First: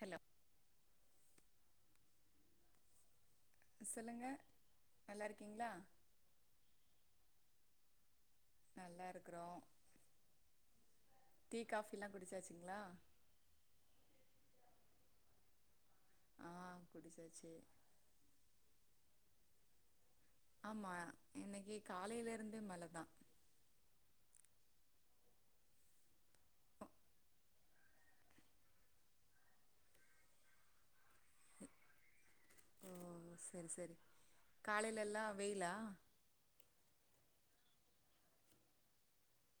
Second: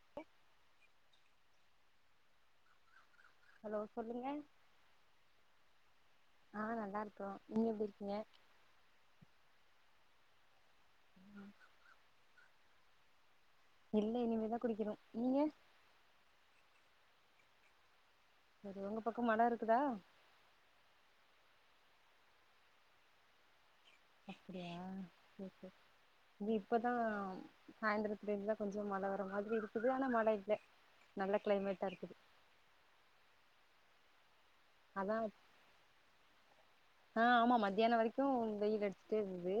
Hello hello சொல்லுங்க நல்லா இருக்கீங்களா ஆ நல்லா இருக்கோம் நீங்க எப்டி ஏன் நல்லா இருக்குறோம் டீ காபிலாம் குடிச்சாச்சி ங்களா இல்ல இனிமேதான் குடிக்கனும் நீங்க ஆ குடிச்சாச்சு செரி உங்க பக்கம் மழை இருக்குதா ஆமா இன்னைக்கு காலைல இருந்தே மழைதான் அப்டியா இது இப்பதான் சயந்திரத்துல இருந்துதான் கொஞ்ச மழை வர மாரி இருக்குது ஆனா மழை இல்ல நல்ல கிளைமேட்டா இருக்குது அதா காலைலயெல்லா வெயிலா மத்தியானம் வரைக்கும் வெயில் அடிச்சுட்டே இருந்து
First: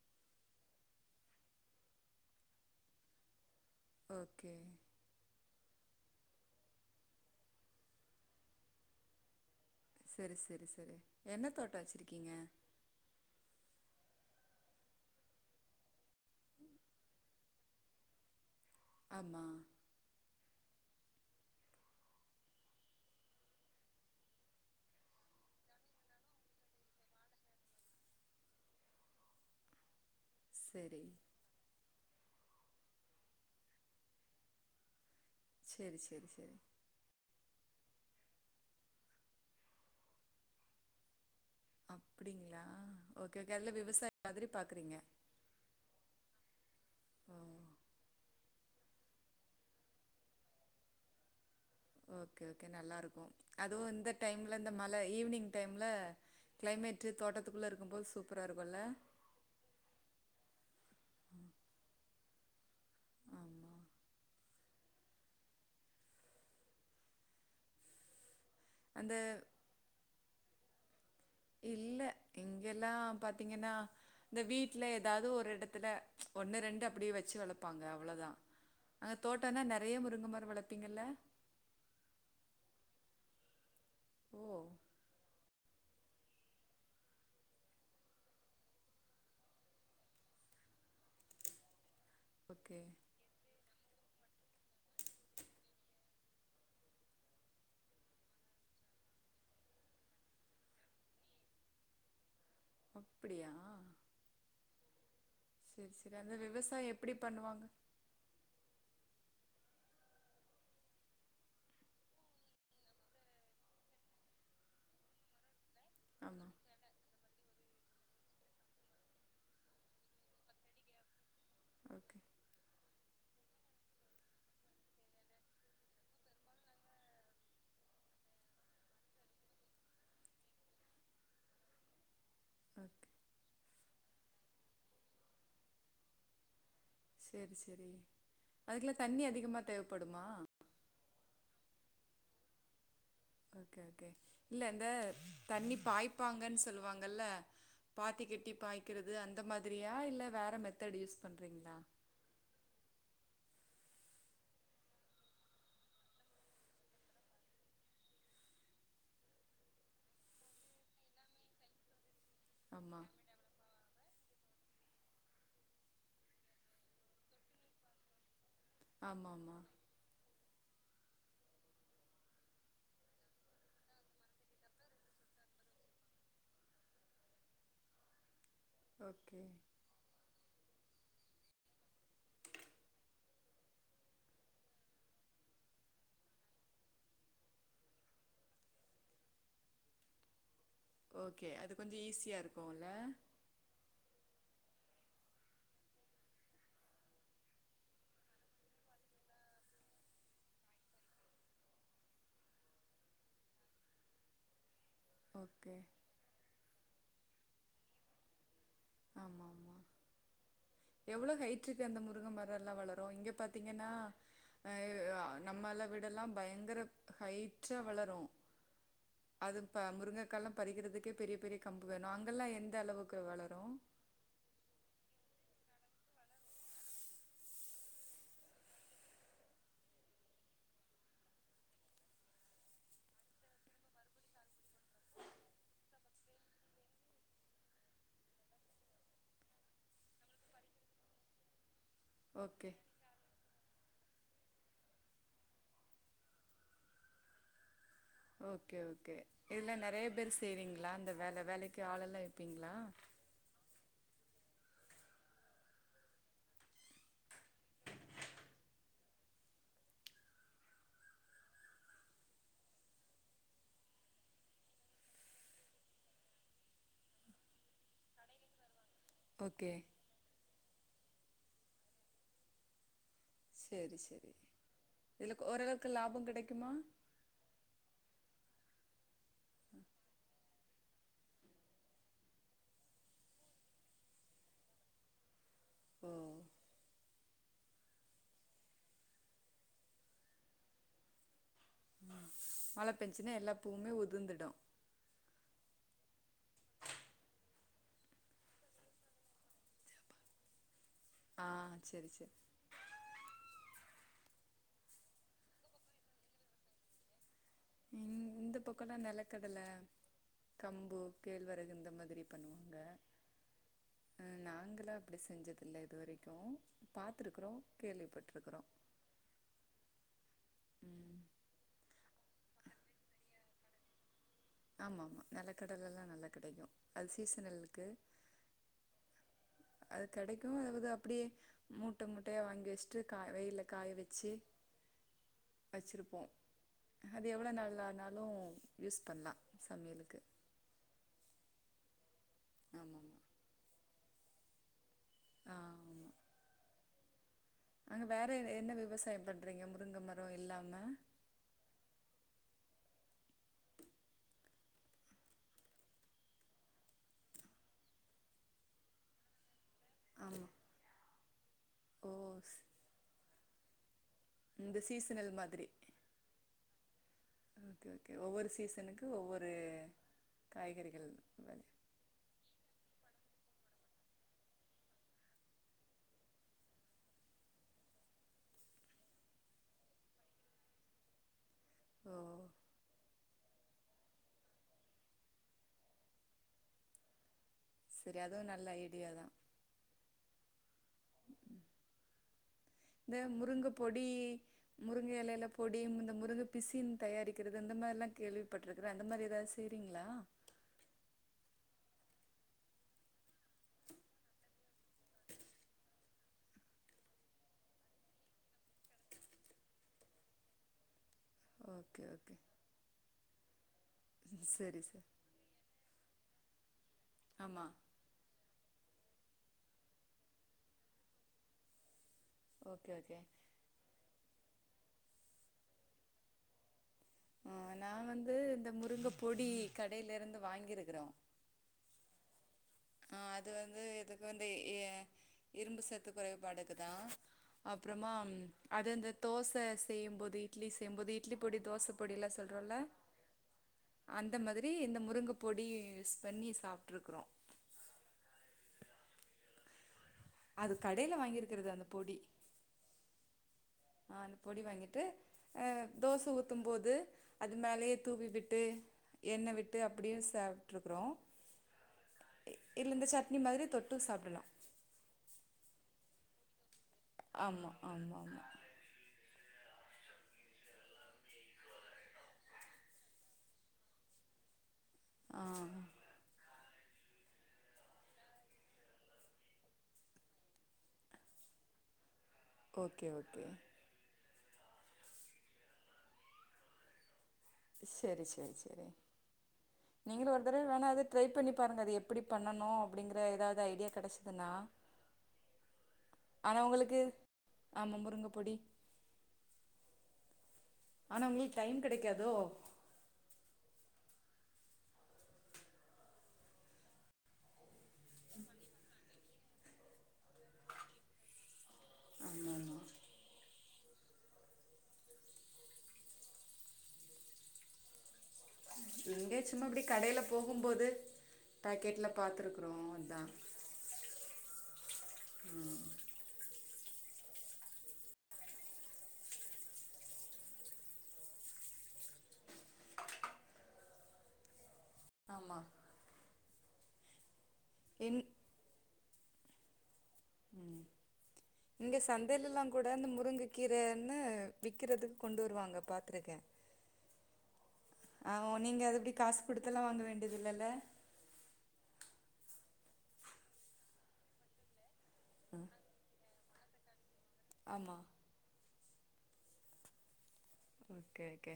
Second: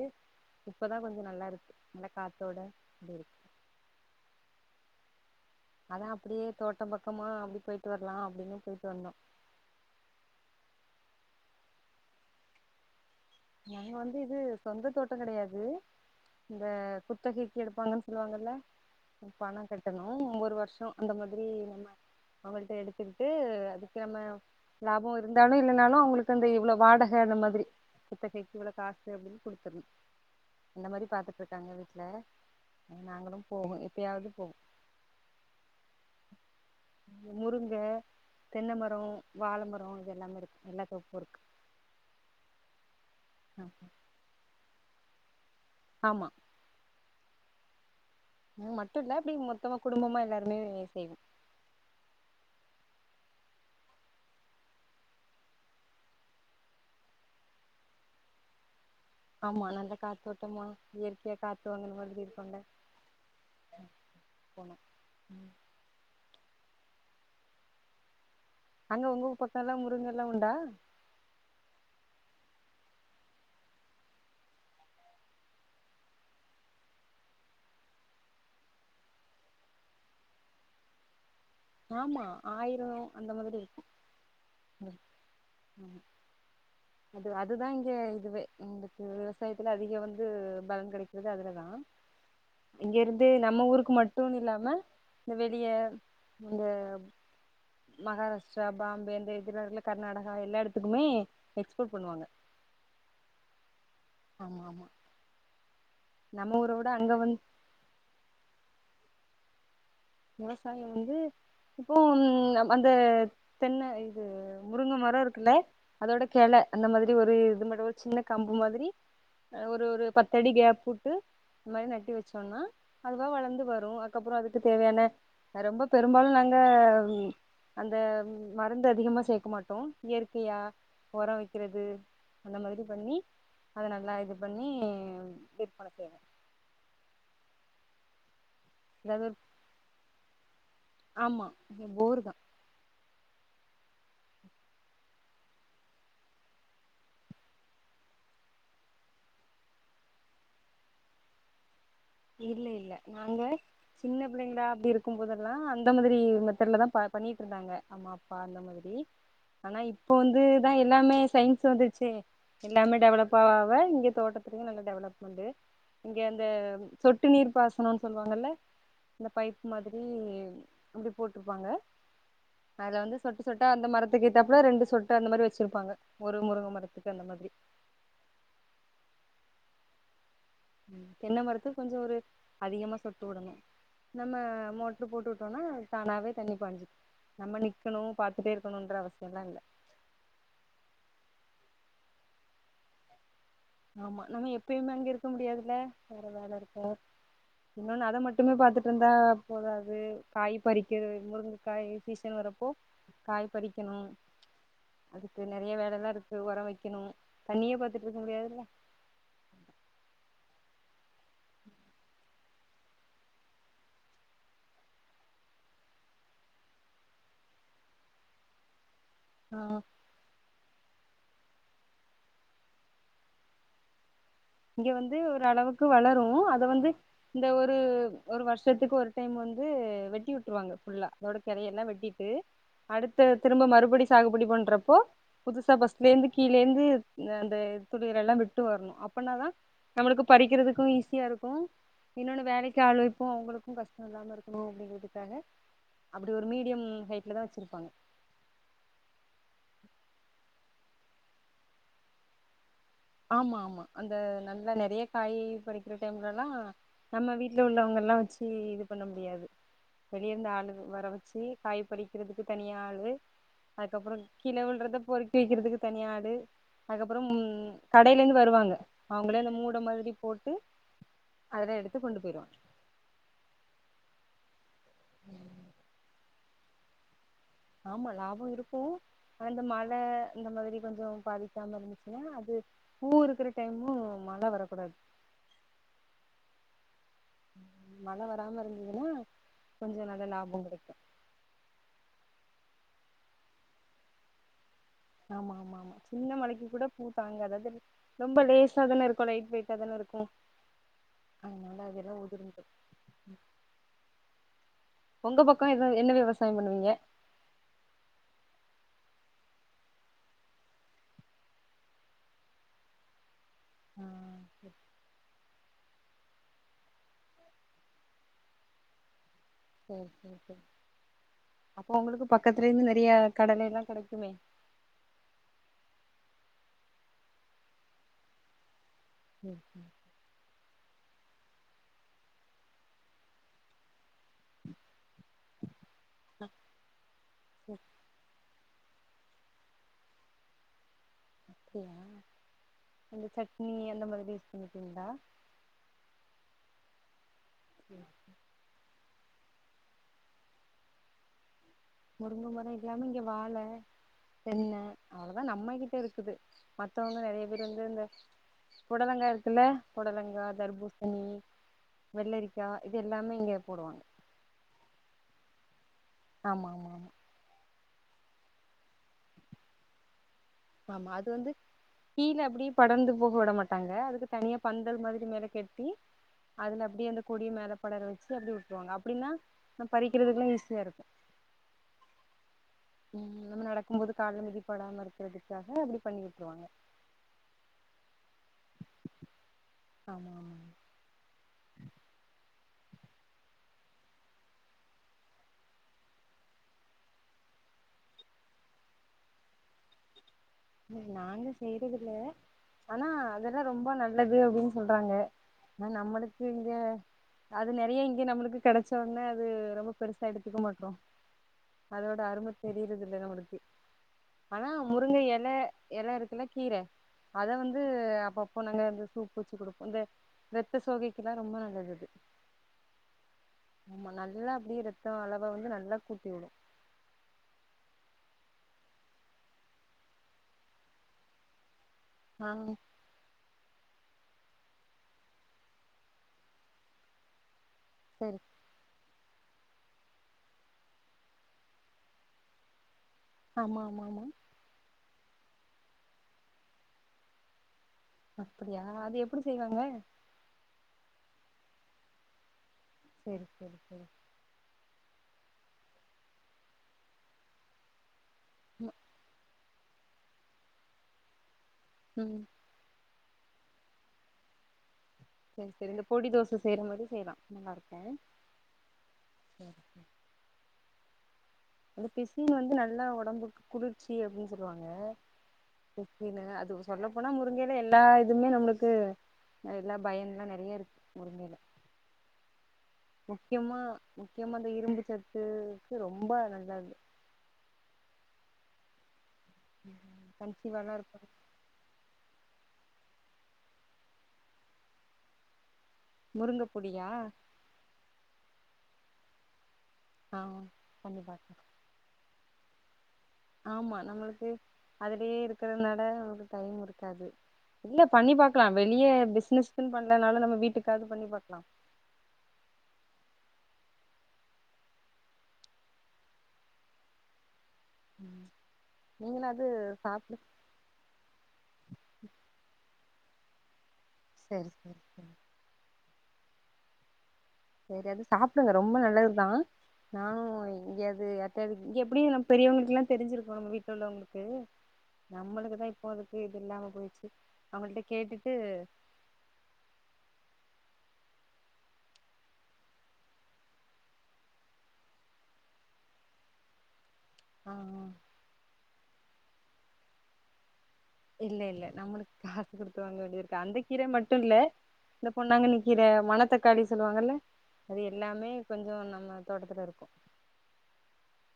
இப்பதான் கொஞ்சம் நல்லா இருக்கு நல்லா காத்தோட அப்டி இருக்கு ஓகே அதான் அப்படியே தோட்டம் பக்கமா அப்டி போயிட்டு வரலாம் அப்டின்னு போயிட்டு வந்தோம் செரி செரி செரி என்ன தோட்டம் வச்சிருக்கீங்க நாங்க வந்து இது சொந்த தோட்டம் கிடையாது இந்த குத்தகைக்கு எடுப்பாங்கன்னு சொல்லுவாங்கல்ல ஆமா பணம் கட்டணும் ஒவ்வொரு வருஷம் அந்த மாதிரி நம்ம அவங்கள்ட்ட எடுத்துக்கிட்டு அதுக்கு நம்ம லாபம் இருந்தாலும் இல்லைனாலும் அவங்களுக்கு அந்த இவ்ளோ வாடக அந்த மாதிரி குத்தகைக்கு இவ்வள காசு அப்டின்னு கொடுத்துருணும் அந்த சரி மாதிரி பாத்துட்டு இருக்காங்க வீட்டுல நாங்களும் போவோம் எப்பயாவது போவோம் செரி செரி செரி முருங்க தென்ன மரம் வாழ மரம் இது எல்லாமே இருக்கும் எல்லாத்தோப்பும் இருக்கு அப்டிங்களா ஓகேஓகே ஆ நல்ல விவசாயம் மாதிரி பா இருக்குறீங்க ஆமா ம் மட்டு இல்ல அப்டி மொத்தமா குடும்பமா எல்லாருமே செய்வோ ஓகே ஓகே நல்லாயிருக்கும் அதுவும் இந்த டைம்ல இந்த மழை ஈவினிங் டைம்ல கிளைமேட்டு தோட்டத்துக்குள்ள இருக்கும் போது சூப்பரா இருக்கும்ல்ல ஆமா நல்ல காத்தோட்டமா இயற்கையா காத்து வாங்கற மாதிரி கொல்ல ஆமா. ம் போன ம் அங்க அந்த உங்க பக்கம் எல்லாம் முருங்க எல்லாம் உண்டா இங்கேல்லாம் பாத்தீங்கன்னா இந்த வீட்டில் ஏதாவது ஒரு இடத்துல ஒன்னு ரெண்டுஅப்படியே வச்சு வளப்பாங்க அவ்வளோதா அங்க தோட்டம்னா நறைய முருங்கைமரம் வளப்பிங்கள்ல ஆமா ஆயிரம் அந்த மாதிரி இருக்கும் ஓ! உம் உம் இது அதுதா இங்க இதுவே எங்களுக்கு விவசாயத்துல அதிகம் வந்து பலன் கிடைக்கிறது அதுலதா ஓகே. இங்க இருந்தே நம்ம ஊருக்கு மட்டும்னு இல்லாம வெளிய இந்த மகாராஷ்டிரா பாம்பே இந்த எதிராக்குல கர்நாடகா எல்லா இடத்துக்குமே எக்ஸ்போர்ட் பண்ணுவாங்க அப்டியா ஆமா ஆமா சரி சரி அந்த நம்ம ஊர விட விவசாயம் அங்க எப்டி வந்து பண்ணுவாங்க விவசாயம் வந்து இப்போ அந்த தென்ன இது முருங்க மரம் இருக்குல்ல அதோட ஆமா. கிளை அந்த மாதிரி ஒரு இது மட்ட ஒரு சின்ன கம்பு மாதிரி ஒரு ஒரு பத்தடி கேப் விட்டு அந்த மாதிரி நட்டி ஓகே, வச்சோம்னா அதுவா வளர்ந்து வரும் அதுக்கப்பறம் அதுக்கு தேவையான ரொம்ப பெரும்பாலும் நாங்க அந்த மருந்து அதிகமா சேக்க மாட்டோம் இயற்கையா உரம் வைக்கிறது அந்த மாதிரி ஓகே. பண்ணி அத நல்லா இது பண்ணி விற்பன செய்வோ சரி சரி அதுக்குல்லா அதாவது தண்ணி ஒரு அதிகமா தேவைப்படுமா ஆமா இங்க போர் தான் ஓகே ஓகே இல்ல இந்த தண்ணி பாய்ப்பாங்கன்னு சொல்லுவாங்கல்ல பாத்தி கட்டி பாய்க்கறது அந்த மாதிரியா இல்ல வேற மெத்தடு் யூஸ் பண்றீங்களா இல்ல இல்ல நாங்க சின்ன பிள்ளைங்களா அப்டி இருக்கும் போதெல்லாம் அந்த மாதிரி மெத்தட்லதா பண்ணிட்டு இருந்தாங்க அம்மா அப்பா அந்த மாதிரி ஆனா இப்ப வந்துதா எல்லாமே சயின்ஸ் வந்துச்சு எல்லாமே ஆமா டெவலப் ஆவ ஆவ இங்க தோட்டத் நல்ல டெவலப்மெண்ட் இங்க அந்த சொட்டு நீர் பாசனம்னு சொல்லாங்கல்ல இந்த ஆமாமா பைப் மாதிரி அப்படி போட்டிருப்பாங்க அதுல வந்து சொட்டு சொட்டா அந்த மரத்துக்கு ஏத்தாப்புல ரெண்டு சொட்டு அந்த மாதிரி வச்சிருப்பாங்க ஒரு முருங்கை மரத்துக்கு அந்த மாதிரி ஓகே தென்னை மரத்து கொஞ்சம் ஒரு அதிகமா சொட்டு விடணும் நம்ம மோட்டரு போட்டு விட்டோம்னா தானாவே தண்ணி பாஞ்சு நம்ம நிக்கணும் பாரத்துட்டே இருக்கணும்ன்ற அவசியம்லாம் இல்லை ஓகே அது கொஞ்சம் ஈஸியாக இருக்கும்ல ஆமா நம்ம எப்பயுமே அங்க இருக்க முடியாதுல வேற வேலை இருக்கா இன்னொன்னு அத மட்டுமே பாத்துட்டு இருந்தா போதாது காய் பறிக்கிறது முருங்கை காய் சீசன் வரப்போ காய் பறிக்கணும் அதுக்கு நிறைய ஓகே வேலை எல்லாம் இருக்கு உரம் வைக்கணும் தண்ணியே பாத்துட்டு இருக்க முடியாதுல ஆமா ஆமா எவ்வளவு ஹைட் இருக்கு அந்த முருக மரம் எல்லாம் வளரும் இங்க பாத்தீங்கன்னா அஹ் நம்மால விட எல்லாம் பயங்கர ஹைட்டா வளரும் ஆ அதுப்ப முருங்கைக்கலம் பறிக்கிறதுக்கே பெரிய பெரிய கம்பு வேணும் அங்கெல்லாம் எந்த அளவுக்கு வளரும் இங்க வந்து ஒரு அளவுக்கு வளரும் அத வந்து இந்த ஒரு ஒரு வருஷத்துக்கு ஒரு டைம் வந்து வெட்டி விட்டுருவாங்க ஃபுல்லா அதோட கரைய எல்லாம் வெட்டிட்டு அடுத்த திரும்ப மறுபடி சாகுபடி பண்றப்போ புதுசா ஃபஸ்ட்ல இருந்து கீழேந்து அந்த துளிர்ள எல்லாம் விட்டு வரணும் அப்பனாதான் நம்மளுக்கு பறிக்கிறதுக்கும் ஈஸியா இருக்கும் இன்னொன்னு ஓகே வேலைக்கு ஆள் வைப்போம் அவுங்களுக்கு இன்னு கஷ்டம் இல்லாம இருக்கணும் அப்படிங்கிறதுக்காக அப்படி ஒரு மீடியம் ஹைட்ல தான் வச்சிருப்பாங்க ஓகே ஓகே இதுல நெறைய பேர் செய்றீங்களா அந்த வேல வேலைக்கு ஆள் எல்லா எடுப்பீங்களா ஆமா ஆமா அந்த நல்லா நெறைய காய் பறிக்கிற டைம்லல்லா நம்ம வீட்டுல உள்ளவங்க எல்லா வச்சு இது பண்ண முடியாது வெளியே இருந்த ஆள் வர வச்சு காய் பறிக்கிறதுக்கு தனியா ஆளு அதுக்கப்புறம் கிழ வில்றத பொறுக்கி வைக்கிறதுக்கு தனிய ஆளு அதுக்கப்புறம் உ கடையில இருந்து வருவாங்க அவங்களே அந்த ஓகே மூட மாதிரி போட்டு அதல்லா எடுத்து கொண்டு போயிருவாங்க சேரி சேரி இதுலக்கு ஓரளவுக்கு லாபம் கிடைக் க்குமா ஆமா லாபம் இருக்கும் அந்த மழ இந்த மாதிரி கொஞ்சோ பாதிக்காம இருந்துச்சுன்ன அது பூ இருக்கிற டைமும் மழ வரக்கூடாது ஓ மழ வராம இருந்ததுன்னா கொஞ்சோ நல்ல லாபம் கிடைக்கும் மழ பெஞச்சுனா எல்லா பூவுமே உதிந்துடும் ஆமா ஆமா ஆமா சின்ன மழைக்கு கூட பூ தாங்க அதாவது ரொம்ப லேஸா தானே இருக்கும் லைட் வெயிட்டா தானே இருக்கும் ஆ அதனால சேரி அதெல்லா சேரி உதிர்ந்திரும் உங்க பக்கம் எத என்ன விவசாயம் பண்ணுவீங்க இந் இந்த பக்கம்லா நிலக்கடலை கம்பு கேழ்வரகு இந்த மாதிரி பண்ணுவாங்க ஆ அஹ நாங்களாம் அப்படி செஞ்சதில்ல இதுவரைக் க்கும் பாத்திருக்கறோம் கேள்விப்பட்டிருக்கறோம் செரி செரி செரி அப்ப உங்களுக்கு பக் பக்கத்துல இருந்து நெறைய கடலை எல்லா கிடைக்குமே ஆமா ஆமா நிலக்கடல எல்லா நல்லா கிடைக்கும் அது சீசனலக்கு ம் அது கிடைக்கும் அதாவது அப்படியே மூட்ட மூட்டயா வாங்கி வச்சுட்டு கா வெயில்ல காய வெ ச்சே வச்சிருப்போம் அது எவ்ளோ நாலானாலும் யூஸ் பண்லாம் சமையலுக்கு செரிங்க ஆமாமா அந்த சட்னி அந்த மாரி யூஸ் பண்ணிகீவிங்களா ஆஹ் ஆமா அங்க வேற எ என்ன விவசாயம் பண்றீங்க முருங்க மரம் இல்லாம முருங்க மரம் இல்லாம இங்க வாழ தென்ன அவ்வளோதான் நம்ம கிட்ட இருக்குது மத்தவங்கங்க நெறைய பேர் வந்து இந்த புடலங்காய் இருக்குல்ல பொடலங்கா ஆமா தர்பூசணி ஓ ஸ்- வெள்ளரிக்கா இது எல்லாமே இங்க போடுவாங்க இந்த சீசனல் மாதிரி ஆமா மா மா ஓகே ஓகே ஒவ்வொரு சீசனுக்கு ஒவ்வொரு காய்கறிகள் ஆமா அது வந்து விளை- கீழ அப்டியே படர்ந்து போக விட மாட்டாங்க அதுக்கு தனியா பந்தல் மாதிரி மேல கெட்டி அதுல அப்டியே அந்த கொடிய மேல படற வச்சு அப்டி விட்டுருவாங்க அப்படினா நம்ம பறிக்கிறதுக்குன்னு ஈஸியா இருக்கு ஓ உம் நம்ம நடக்கும் போது கால்ல மிதிப்படாம இருக்கிறதுக்காக அப்படி பண்ணி விட்டுருவாங்க சரி அதுவு நல்ல ஐடியா தா ஆமா ஆமா இந்த முருங்க பொடி முருங்க எலையில பொடி இந்த முருங்க பிசின் தயாரிக்கிறது இந்த மாதிரியெல்லா கேள்விப்பட்ருக்கிற அந்த மாதிரி ஏதாவது செய்ரீங்களா நாங்க செய்யறதில்ல ஆனா அதெல்லா ரொம்ப நல்லது அப்படின்னு சொல்றாங்க ஆனா நம்மளுக்கு இங்க அது நறைய இங்க நம்மளுக்கு கிடைச்ச ஒடனே அது ரொம்ப பெருசா எடுத்துக்க மாட்டோ ஓகே அதோட ஓகே அருமை தெரியறது இல்ல நமக்கு ஆனா சரி சரி முருங்க எ லைல எலை இருக்குல்ல கீரை அத ஆமா வந்து அப்பப்ப நாங்க இந்த சூப் வச்சு குடுப்போ இந்த ரத்த சோகைக்கெல்லா ரொம்ப நல்லது அது ஓகே ஓகே ஆமா நல்லா அப்படியே ரத்த அளவை வந்து நல்லா கூட்டிவுடு உஹ் நா வந்து இந்த முருங்க பொடி கடையிலிருந்து வாங்கிருக்கறோ ஆஹ் ஆஹ் அது வந்து எதுக்கு வந்து இ இரும்பு சத்து குறைபாடுக்குதா அப்பறமா சரி அது அந்த தோசை செய்யும்போது இட்லி செய்யும்போது இட்லி பொடி தோசை பொடி எல்லா சொல்றோல ஆமா ஆமா ஆமா முருங்கப்பொடிய யூஸ் பண்ணி சாப்ட்டுருக்குறோ அப்படியா அது எப்புடி செய்வாங்க அது கடையில வாங்கிருக்கிறது அந்த பொடி சரி சரி சரி தோசை ஊத்தும் போது அது மேலயே தூவி விட் ட்டு ம் எண்ணெ விட்டு ட்டு அப்படியே சாப்புட்டு இருக்கறோ ம் இல்லந்து ச இது மாதிரி தொட்டு சாப்பிடலாம் சரி சரி இந்த பொடி தோசை செய்ற மாரி செய்யலா ஆமா நல்லா இருக்கு ஆமா ஆமா ம்ம் [inaudible] அந்த பிசின் வந்து நல்லா ஒடம்புக்கு குளிர்ச்சி அப்படின்னு சொல்லுவாங்க ஆ பிசினு அது இது சொல்லப்போனா முருங்கையில எல்லா இதுமே நம்மளுக்கு எல்லா பயன் எல்லா நிறைய இருக்கு முருங்கைல ஓகே ஓகே முக்கியமா முக்கியமா அந்த இரும்பு சத்துக்கு ரொம்ப நல்லது செரி செரி செரி நீங்களு ஒரு தடவ வேணா கன்சீவாலா அது ட்ரை இருப்பாங்க பண்ணி பாருங்க அது எப்படி பண்ணனு அப்படிங்கற எதாவ்து ஐடியா கெடச்சதுன்னா ஆனா முருங்க உங்குளுக்கு பொடியா ஆமா முருங்க பொடி அ அ ஆனா உங்ளுக் டைம் கெடைக்காதோ ஆமா நம்மளுக்கு அதுலியே இருக்கிறனால அதுக்கு டைம் இருக்காது இல்ல பண்ணி பாக்லா வெளிய பிசினஸ்ன்னு பண்ணனால நம்ம வீட்டுக்காவது பண்ணி பாக்லா ஆமா ஆமா ம் நீங்களு [unintelligible] அது சும்மாப்பிடி கடையில சாப்டு போகும் போது பேக்கெட்ல பாத்துருக்கறோ அத்தா செரி செரி செரி செரி அது சாப்பிடுங்க ரொம்ப நல்லதுதா நானு இங்க அது அது [unintelligible] எப்டியு நம்ம பெரியவங்களுக்குல்லா தெரிஞ்சிருக்கோ நம்ம வீட்டு உள்ளவங்களுக்கு ஆமா நம்மளுக்குதா இப்போ அதுக் இது இல்லாம போய்ச்சு அவள்ட்ட என் கேட்டுட்டு ம் இங்க சந்தெலல்லா கூட இந்த முருங்க கீரன்னு விக்கறதுக் கொண்டு வருவாங்க பாத்துருக்கே ஆ ஆ அ நீங்க அதுபடி காசு குடுத்தெல்லா வாங்க வேண்டிதில்லல்ல இல்ல இல்ல நம்மளுக் காசு குடுத்து வாங்க வேண்டி இருக்கா அந்த கீர மட்டு இல்ல இந்த பொண்ணாங்கன்னி கீர மண தக்காளி சொல்லுவா க்கலா ஆமா அது எல்லாமே கொஞ்சோ நம்ம தோட்டத்துல இருக்கோ ஓகே ஓகே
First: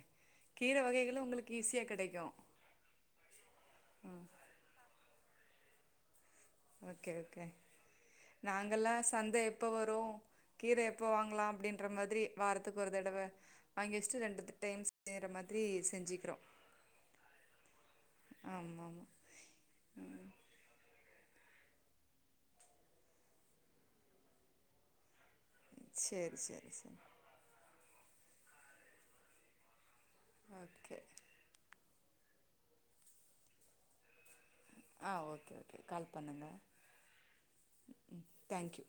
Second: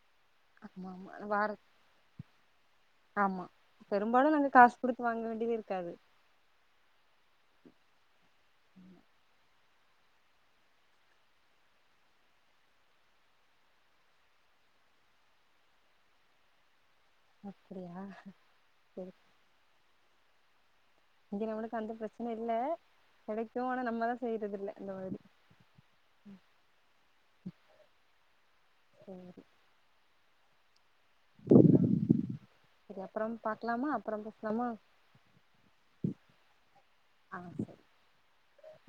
கீரை ஆமா வகைகளு ஆ வார உங்களுக்கு ஈஸியா கெடைக்கு ஆமா பெரும்பாலு நாங்க காஸ் குடுத்து வாங்க வேண்டியதே ருக்காது நாங்கலா சந்தை எப்போ வரு கீர எப்போ வாங்லா அப்டின்ற மாதிரி வாரத்துக்கு ஒரு தடவ வாங்கி வெஷ்ட்டு ரெண்டு த த டைம் செய்ற மாதிரி செஞ்சிக்கிறோ அப்படியா செரி இங்க நம்மளுக்கு அந்த ப்ரெச்சன இல்ல கெடைக்கு ஆனா நம்மதா செய்றது இல்ல இந்த மாதிரி செரி செரி செரி சேரி ஓகே சரி அப்புறம் வந்து பாக்கலாமா அப்புறம் பேசலாமா ஆ ஓகே ஓகே கால் பண்ணுங்க ஆ சரி தேங்க் யூ